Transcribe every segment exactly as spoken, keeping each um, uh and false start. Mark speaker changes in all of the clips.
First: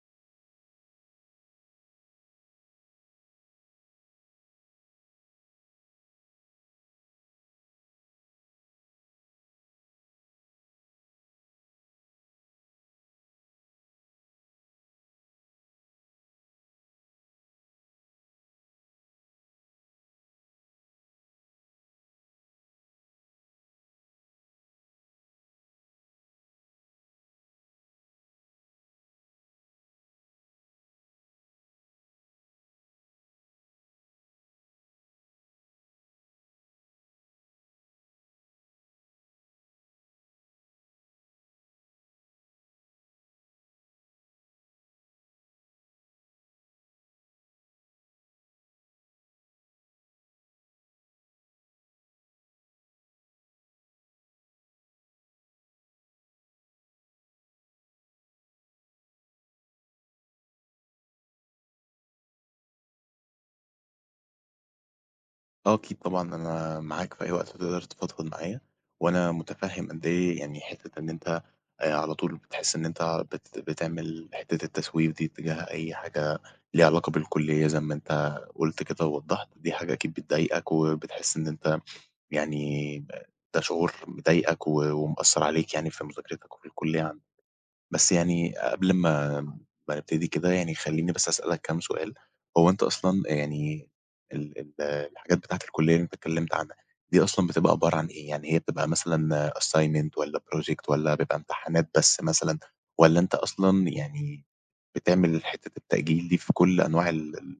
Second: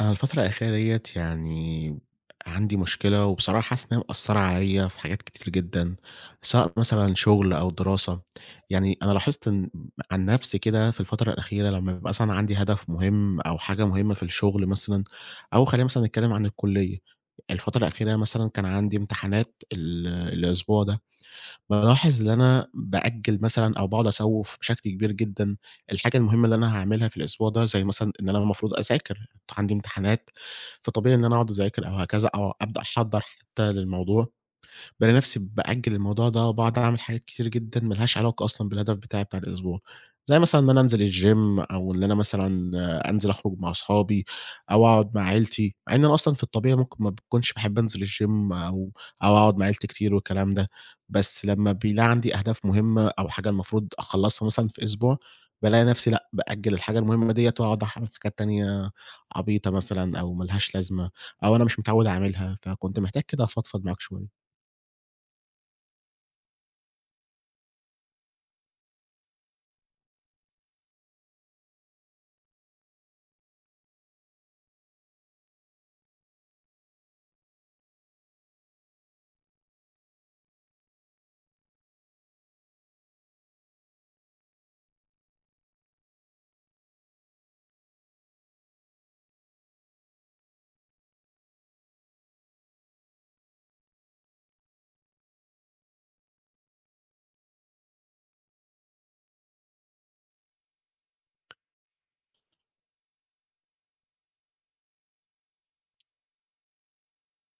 Speaker 1: أنا الفترة الأخيرة دِيّة يعني عندي مشكلة وبصراحة حاسس إن هي مأثرة عليَّ في حاجات كتير جدًا، سواء مثلًا شغل أو دراسة. يعني أنا لاحظت إن عن نفسي كده في الفترة الأخيرة لمّا بيبقى مثلًا عندي هدف مُهم أو حاجة مُهمة في الشغل مثلًا أو خلّينا مثلًا نتكلم عن الكُلّية. الفترة الأخيرة مثلًا كان عندي امتحانات ال الأسبوع ده، بالاحظ إن أنا بأجل مثلًا أو باقعد أسوِّف بشكل كبير جدًا الحاجة المُهمة اللي أنا هاعملها في الأسبوع ده زي مثلًا إن أنا المفروض أذاكر، عندي امتحانات فطبيعي إن أنا أقعد أذاكر أو هكذا أو أبدأ أحضّر حتى للموضوع. بالاقي نفسي بأجل الموضوع ده وباقعد أعمل حاجات كتير جدًا ما لهاش علاقة أصلًا بالهدف بتاعي بتاع الأسبوع، زي مثلًا إن أنا أنزل الgym أو اللي أنا مثلًا أنزل أخرج مع صحابي أو أقعد مع عيلتي، مع إن أنا أصلًا في الطبيعي ممكن ما باكونش باحب أنزل الgym أو أو أقعد مع عيلتي كتير والكلام ده، بس لمّا بيلاقي عندي أهداف مُهمة أو حاجة المفروض أخلصها مثلًا في أسبوع، بالاقي نفسي لأ، بأجل الحاجة المهمة دِيَّة وأقعد أحرق في حاجات تانية عبيطة مثلًا أو ما لهاش لازمة أو أنا مش متعود أعملها فكنت محتاج كده أفضفض معاك شوية.
Speaker 2: آه أكيد طبعًا أنا معاك في أي وقت تقدر تفضفض معايا، وأنا متفهم قد إيه يعني حتة إن أنت آآ، على طول بتحس إن أنت بت بتعمل حتة التسويف دي اتجاه أي حاجة ليها علاقة بالكلية زي ما أنت قُلت كده ووضحت، دي حاجة أكيد بتضايقك وبتحس إن أنت يعني ده شعور مضايقك و ومأثر عليك يعني في مذاكرتك والكلية يعني. بس يعني قبل ما ما نبتدي كده يعني خليني بس أسألك كام سؤال، هو أنت أصلًا يعني ال ال الحاجات بتاعة الكلية اللي أنت اتكلمت عنها دي أصلًا بتبقى عبارة عن ايه؟ يعني هي بتبقى مثلًا assignment والّا project والّا بيبقى امتحانات بس مثلًا، والّا أنت أصلًا يعني بتعمل حتة التأجيل دي في كل أنواع ال ال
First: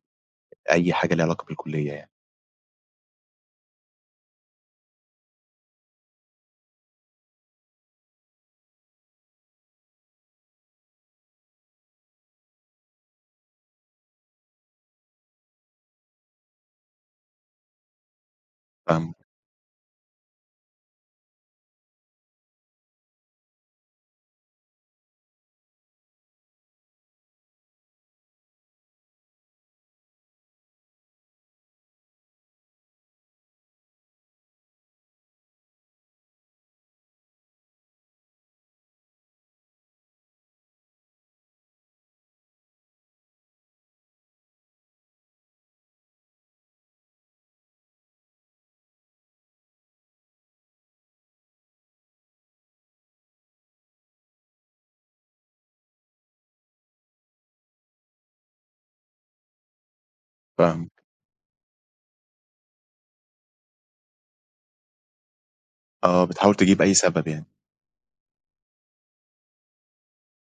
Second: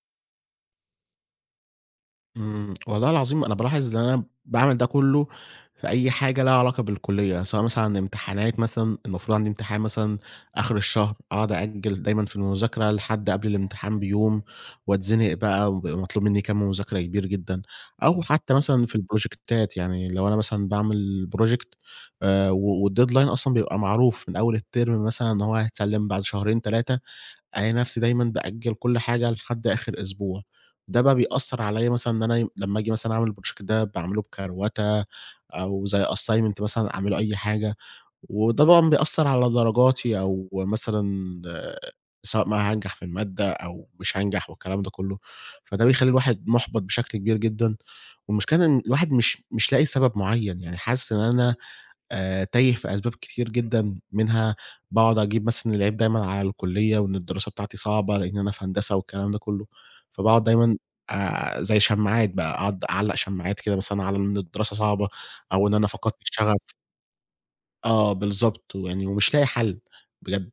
Speaker 2: أي حاجة ليها علاقة بالكلية يعني؟
Speaker 1: إمم، والله العظيم أنا بالاحظ إن أنا باعمل ده كله في أي حاجة لها علاقة بالكلية، سواء مثلًا امتحانات مثلًا المفروض عندي امتحان مثلًا آخر الشهر أقعد أأجل دايمًا في المذاكرة لحد قبل الامتحان بيوم، واتزنق بقى وبيبقى مطلوب مني كمّ مذاكرة كبير جدًا، أو حتى مثلًا في
Speaker 2: فاهمك.
Speaker 1: البروجكتات، يعني لو أنا مثلًا باعمل project آآ و والdeadline أصلًا بيبقى معروف من أول الترم مثلًا إن هو هيتسلم بعد شهرين تلاتة، ألاقي نفسي دايمًا بأجّل كل حاجة لحد آخر أسبوع، ده بقى بيأثر عليّا مثلًا إن أنا لمّا آجي مثلًا أعمل الproject ده باعمله بكروَتة أو زي assignment مثلًا أعمله أي حاجة، وطبعًا بيأثر على درجاتي أو مثلًا سواء بقى هانجح في المادة أو مش هانجح والكلام ده كله، فده بيخلّي الواحد مُحبَط بشكل كبير جدًا، والمشكلة إن الواحد مش مش لاقي سبب معين يعني حاسس إن أنا آآ تايه في أسباب كتير جدًا، منها باقعد أجيب مثلًا العيب دايمًا على الكلية وإن الدراسة بتاعتي صعبة لإن أنا في هندسة والكلام ده كله، فباقعد دايمًا
Speaker 2: فاهمك.
Speaker 1: آآ زي شماعات بقى أقعد أعلق شماعات كده مثلًا على إن الدراسة صعبة أو إن أنا فقدت
Speaker 2: آه بتحاول
Speaker 1: الشغف.
Speaker 2: تجيب أي سبب يعني.
Speaker 1: آه بالضبط، ويعني ومش لاقي حل بجد.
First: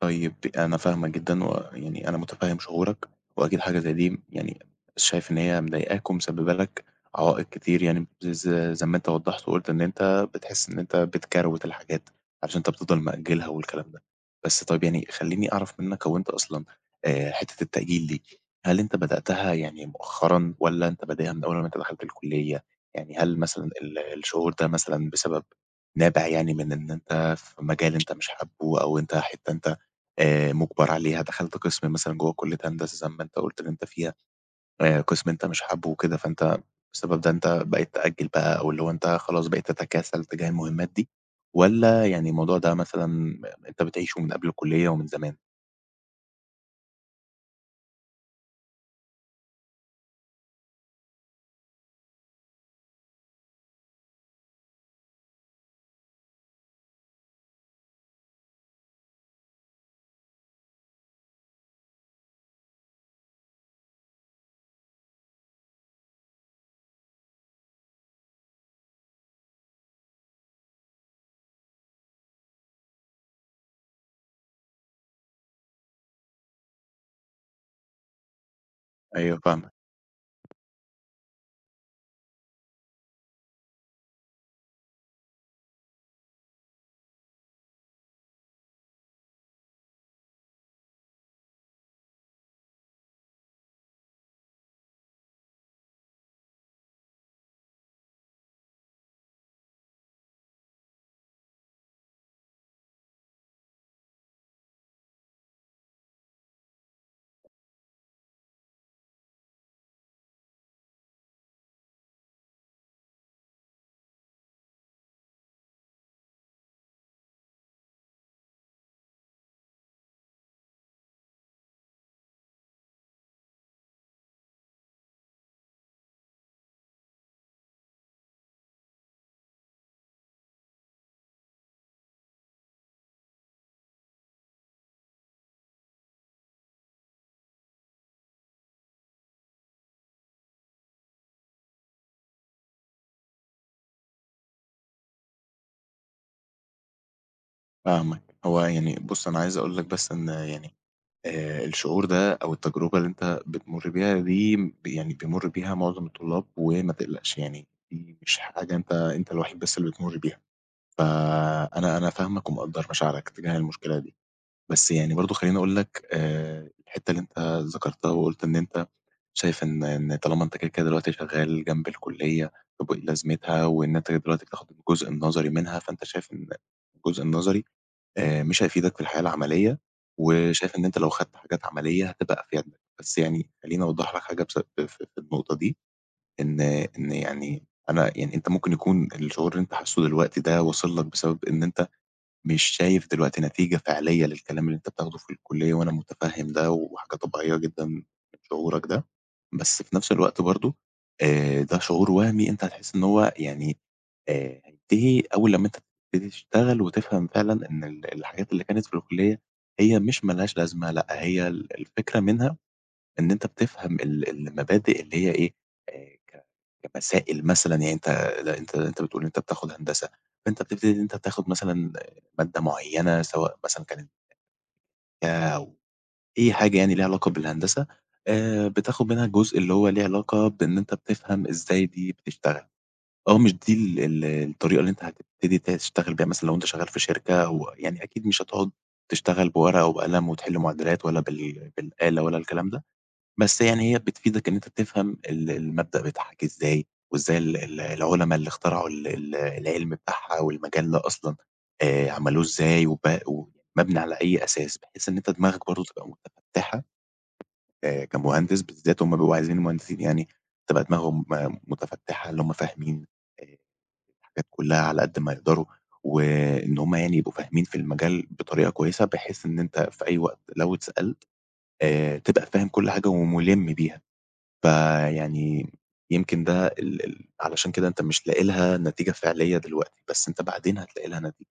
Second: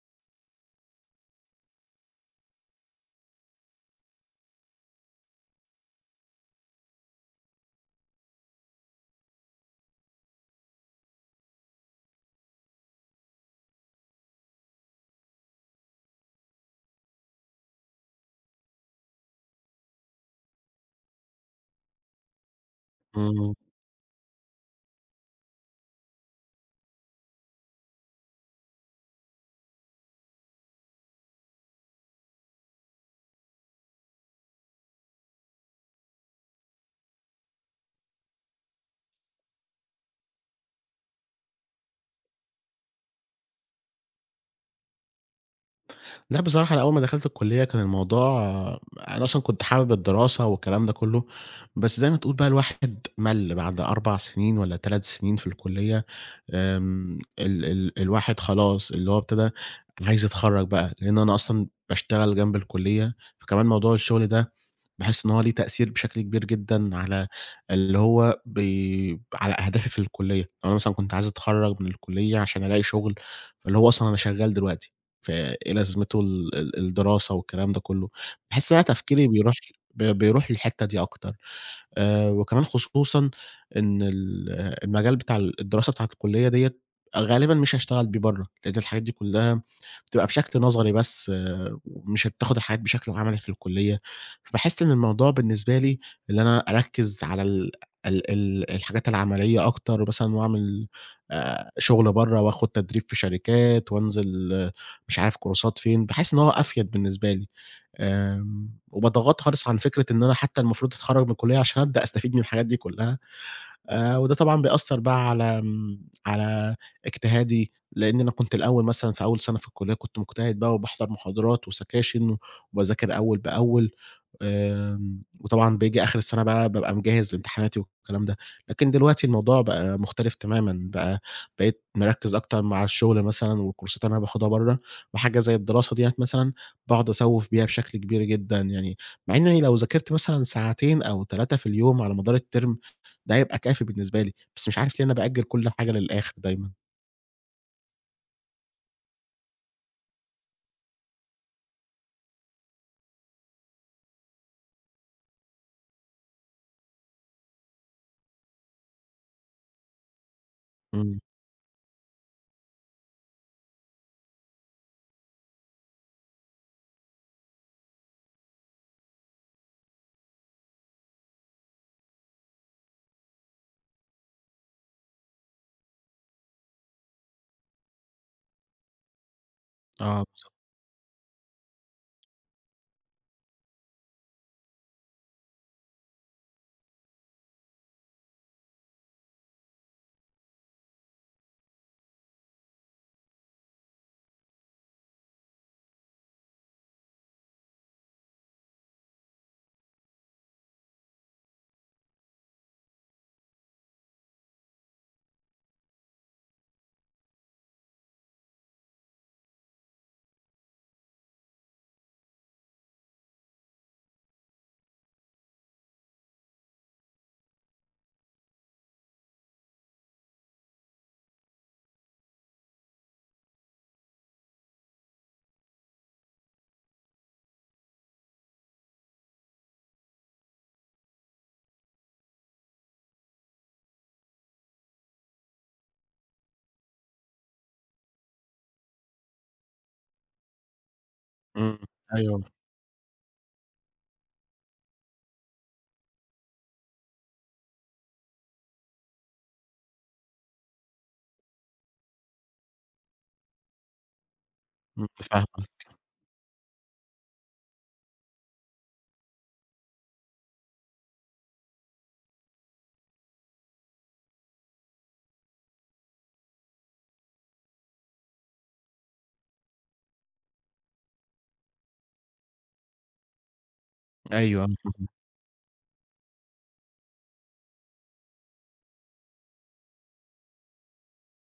Speaker 2: طيب ب أنا فاهمك جدًا ويعني أنا مُتفهِّم شعورك وأكيد حاجة زي دي م يعني شايف إن هي مضايقاك ومسببة لك عوائق كتير يعني ز زي زي ما أنت وضَّحت وقُلت إن أنت بتحس إن أنت بتكروِت الحاجات عشان أنت بتفضل مأجلها والكلام ده. بس طيب يعني خلّيني أعرف منك هو أنت أصلًا آآ حتة التأجيل دي، هل أنت بدأتها يعني مؤخرًا والّا أنت بادئها من أول لمّا أنت دخلت الكلّية؟ يعني هل
Speaker 1: إمم.
Speaker 2: مثلًا ال الشعور ده مثلًا بسبب نابع يعني من إن أنت في مجال أنت مش حابه أو أنت حتة أنت آآ مُجبر عليها، دخلت قِسم مثلًا جوّه كلّية هندسة زي ما أنت قُلت إن أنت فيها، آآ قِسم أنت مش حابه وكده فأنت بسبب ده أنت بقيت تأجل بقى أو اللي هو أنت خلاص بقيت تتكاسل تجاه المهمات دي والّا يعني الموضوع ده مثلًا م أنت بتعيشه من قبل الكلّية ومن زمان؟
Speaker 1: لأ بصراحة أنا أول ما دخلت الكلّية كان الموضوع أنا أصلًا كنت حابب الدراسة والكلام ده كلّه، بس زي ما تقول بقى الواحد مَل بعد أربع سنين والّا تلات سنين في الكلّية، آمم، ال ال الواحد خلاص اللي هو ابتدي عايز يتخرّج بقى لأن أنا أصلًا باشتغل جنب الكلّية فكمان موضوع الشغل ده باحس إن هو ليه تأثير بشكل كبير جدًا على اللي هو بي ب على أهدافي في الكلّية. أنا مثلًا كنت عايز أتخرّج من الكلّية عشان ألاقي شُغل، فاللي هو أصلًا أنا شغّال دلوقتي فإيه لازمته ال ال الدراسة والكلام ده كلّه. باحس إن أنا تفكيري
Speaker 2: أيوه
Speaker 1: بيروح
Speaker 2: فاهمك.
Speaker 1: ب بيروح للحتة دي أكتر. آآ وكمان خصوصًا إن ال المجال بتاع ال الدراسة بتاعة الكلّية دِيّة غالبًا مش هاشتغل بيه برّه، لأن الحاجات دي كلّها بتبقى بشكل نظري بس، ومش هتاخد الحاجات بشكل عملي في الكلّية، فباحس إن الموضوع بالنسبة لي اللي أنا أركِّز على ال ال ال الحاجات العملية أكتر بثلًا وأعمل آآ شُغل برّه وآخد تدريب في شركات وأنزِل مش عارف كورسات فين، باحس إن هو أفيَد بالنسبة لي. آمم، وباتغاضي خالص عن فكرة إن أنا حتى المفروض أتخرج من الكلّية عشان أبدأ أستفيد من الحاجات دي كلّها آآ وده طبعًا بيأثر بقى على آمم على اجتهادي لأن أنا كنت الأول مثلًا في أول سنة في الكلّية كنت مجتهد بقى وباحضَر محاضرات وسكاشن وباذاكر أول بأول، آمم، وطبعًا باجي آخر السنة بقى بابقى مجهِّز لامتحاناتي والكلام ده. لكن دلوقتي الموضوع بقى مختلف تمامًا بقى، بقيت مركِّز أكتر مع الشغل مثلًا والكورسات اللي أنا باخدها برّه وحاجة زي الدراسة دِيّة مثلًا باقعد أسوِّف بيها بشكل كبير جدًا يعني مع إني لو ذاكرت مثلًا ساعتين أو تلاتة في اليوم على مدار الterm ده هيبقى كافي بالنسبة لي، بس مش عارف ليه أنا بأجل كُل حاجة للآخر دايمًا.
Speaker 2: فاهمك، هو يعني بُص أنا عايز أقول لك بس إن يعني آآ الشعور ده أو التجربة اللي أنت بتمر بيها دي يعني بيمر بيها معظم الطلاب وما تقلقش، يعني دي مش حاجة أنت أنت الوحيد بس اللي بتمر بيها،
Speaker 1: امم.
Speaker 2: فأنا أنا فاهمك ومقدر مشاعرك تجاه المشكلة دي. بس يعني برضه خليني أقول لك آآ الحتة اللي أنت ذكرتها وقُلت إن أنت شايف إن إن طالما أنت كده، كده دلوقتي شغال جنب الكلية طب وإيه لازمتها، وإن أنت كده دلوقتي بتاخد الجزء النظري منها فأنت شايف إن الجزء النظري آآ، مش هيفيدك في الحياة العملية
Speaker 1: آه باض
Speaker 2: وشايف إن أنت لو خدت حاجات عملية هتبقى أفيد لك، بس يعني خليني أوضح لك حاجة بس بف في النقطة دي، إن إن يعني أنا يعني أنت ممكن يكون الشعور اللي أنت حاسه دلوقتي ده وصل لك بسبب إن أنت مش شايف دلوقتي نتيجة فعلية للكلام اللي أنت بتاخده في الكلية، وأنا متفهم ده وحاجة طبيعية جدًا من شعورك ده، بس في نفس الوقت برضه آآ ده شعور وهمي أنت هتحس إن هو يعني آآ هينتهي أول لمّا أنت تبتدي تشتغل وتفهم فعلًا إن ال الحاجات اللي كانت في الكلية هي مش ما لهاش لازمة، لأ هي ال الفكرة منها إن أنت بتفهم ال المبادئ اللي هي إيه آآ، ك كمسائل مثلًا يعني أنت لأ أنت أنت بتقول أنت بتاخد هندسة أنت بتبتدي أنت تاخد مثلًا مادة معينة سواء مثلًا كانت [unintelligible] أو أي حاجة يعني ليها علاقة بالهندسة، آآ بتاخد منها الجزء اللي هو ليه علاقة بإن أنت بتفهم إزاي دي بتشتغل، أو مش دي ال ال الطريقة اللي أنت هتبتدي تشتغل بيها مثلًا لو أنت شغال في شركة و يعني أكيد مش هتقعد تشتغل بورقة وقلم وتحل معادلات ولا بال
Speaker 1: امم،
Speaker 2: بالآلة ولا
Speaker 1: أيوه.
Speaker 2: الكلام ده. بس يعني هي بتفيدك إن أنت تفهم ال المبدأ بيتحل إزاي، وإزاي ال ال العلما اللي اخترعوا ال ال العِلم بتاعها والمجال ده أصلًا آآ، عملوه إزاي وب ومبنى على أي أساس،
Speaker 1: امم
Speaker 2: بحيث إن أنت دماغك برضه
Speaker 1: فاهمك.
Speaker 2: تبقى متفتحة. آآ كمهندس بالذات هُم بيبقوا عايزين المهندسين يعني تبقى دماغهم متفتحة اللي هُم فاهمين الحاجات كلها على قد ما يقدروا، وإن هُم يعني يبقوا فاهمين في المجال بطريقة كويسة، بحيث إن أنت في أي وقت لو اتسألت آآ، تبقى فاهم كل حاجة ومُلِم بيها،
Speaker 1: أيوه أنا فاهمك.
Speaker 2: فيعني يمكن ده ال ال علشان كده أنت مش لاقي لها نتيجة فعلية دلوقتي بس أنت بعدين هتلاقي لها نتيجة،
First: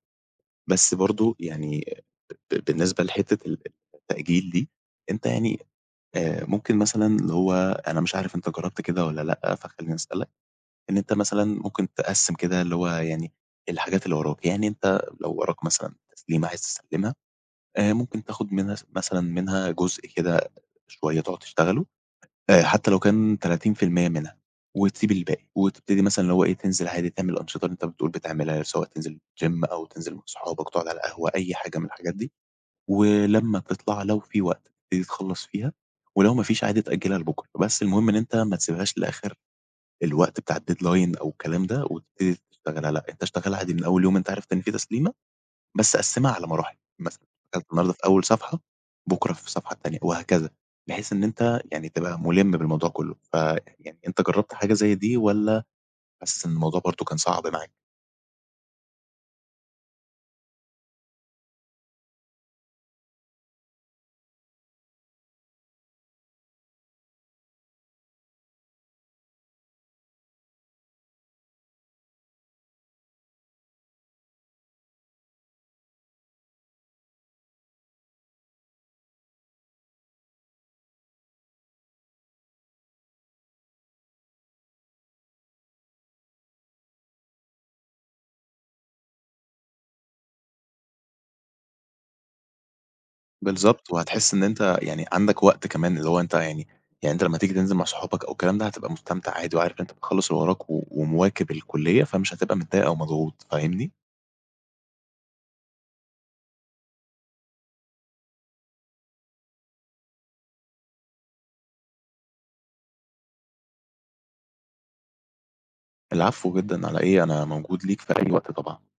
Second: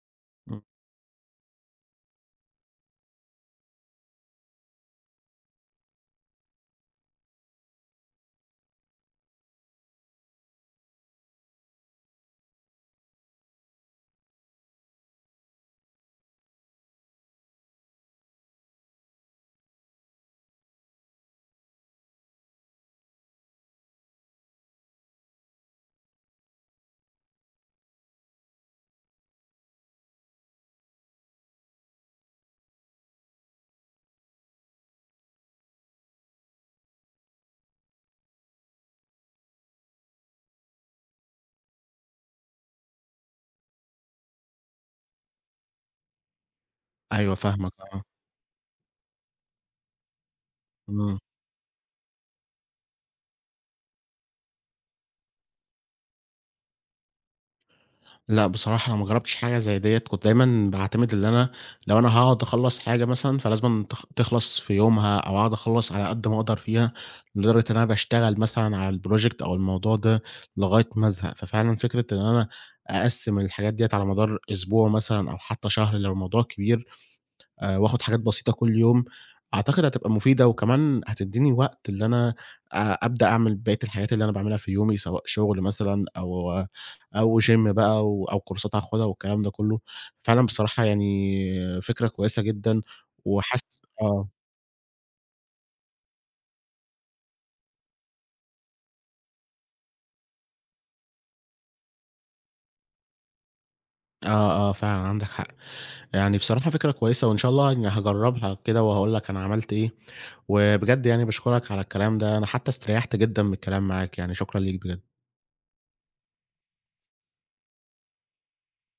Speaker 1: امم.
Speaker 2: بس برضه يعني ب بالنسبة لحتة ال التأجيل دي أنت يعني آآ، ممكن مثلًا اللي هو أنا مش عارف أنت جربت كده والّا لأ، فخليني أسألك، إن أنت مثلًا ممكن تقسِّم كده اللي هو يعني الحاجات اللي وراك، يعني أنت لو وراك مثلًا تسليمة عايز تسلمها آآ، ممكن تاخد منها س مثلًا منها جزء كده شوية تقعد تشتغله آآ، حتى لو كان تلاتين في المِيّة منها وتسيب الباقي، وتبتدي مثلًا اللي هو إيه تنزل عادي تعمل الأنشطة اللي أنت بتقول بتعملها سواء تنزل gym أو تنزل مع صحابك تقعد على القهوة أي حاجة من الحاجات دي. ولما تطلع لو في وقت تبتدي تخلّص فيها ولو ما فيش عادي تأجلها لبكرة بس المهم إن أنت ما تسيبهاش لآخر الوقت بتاع الdeadline أو الكلام ده، وتبتدي تشتغل عل أنت اشتغلها عادي من أول يوم أنت عارف إن في تسليمة بس قسِّمها على مراحل، مثلًا
Speaker 1: أيوه
Speaker 2: دخلت
Speaker 1: فاهمك
Speaker 2: النهاردة
Speaker 1: آه.
Speaker 2: في أول صفحة بُكرة في الصفحة التانية وهكذا، بحيث
Speaker 1: امم.
Speaker 2: إن أنت يعني تبقى مُلِم بالموضوع كله، فيعني أنت جربت حاجة زي دي والّا بس الموضوع برضه كان صعب معاك؟
Speaker 1: لأ بصراحة أنا ما جربتش حاجة زي ديّة كنت دايمًا باعتمد اللي أنا لو أنا هاقعد أخلَّص حاجة مثلًا فلازمًا تخ تخلص في يومها أو أقعد أخلَّص على قد ما أقدر فيها، لدرجة إن أنا باشتغل مثلًا على الproject أو الموضوع ده لغاية ما أزهق، ففعلًا فكرة إن أنا أقسِّم الحاجات دي على مدار الأسبوع مثلًا أو حتى شهر لو الموضوع كبير آآ، وآخد حاجات بسيطة كل يوم، أعتقد هتبقى مفيدة وكمان هتديني وقت اللي أنا آآ، أبدأ أعمل بقية الحاجات اللي أنا باعملها في يومي سواء شغل مثلًا أو أو gym بقى و أو كورسات هاخدها والكلام ده كله، فعلًا بصراحة يعني فكرة كويسة جدًا وحاسس
Speaker 2: بالضبط
Speaker 1: آه.
Speaker 2: وهتحس إن أنت يعني عندك وقت كمان اللي هو أنت يعني يعني أنت لما تيجي تنزل مع صحابك أو الكلام ده، هتبقى مستمتع عادي وعارف أنت مخلص اللي وراك و ومواكب الكلية فمش هتبقى متضايق أومضغوط فاهمني؟
Speaker 1: آه، آه فعلًا عندك حق. يعني بصراحة فكرة كويسة وإن شاء الله يعني هاجربها كده وهاقول لك أنا عملت إيه، وبجد يعني باشكرك على الكلام ده أنا حتى استريحت جدًا بالكلام معاك، يعني شكرًا ليك بجد.
Speaker 2: العفو جدًا على إيه أنا موجود ليك في أي وقت طبعًا.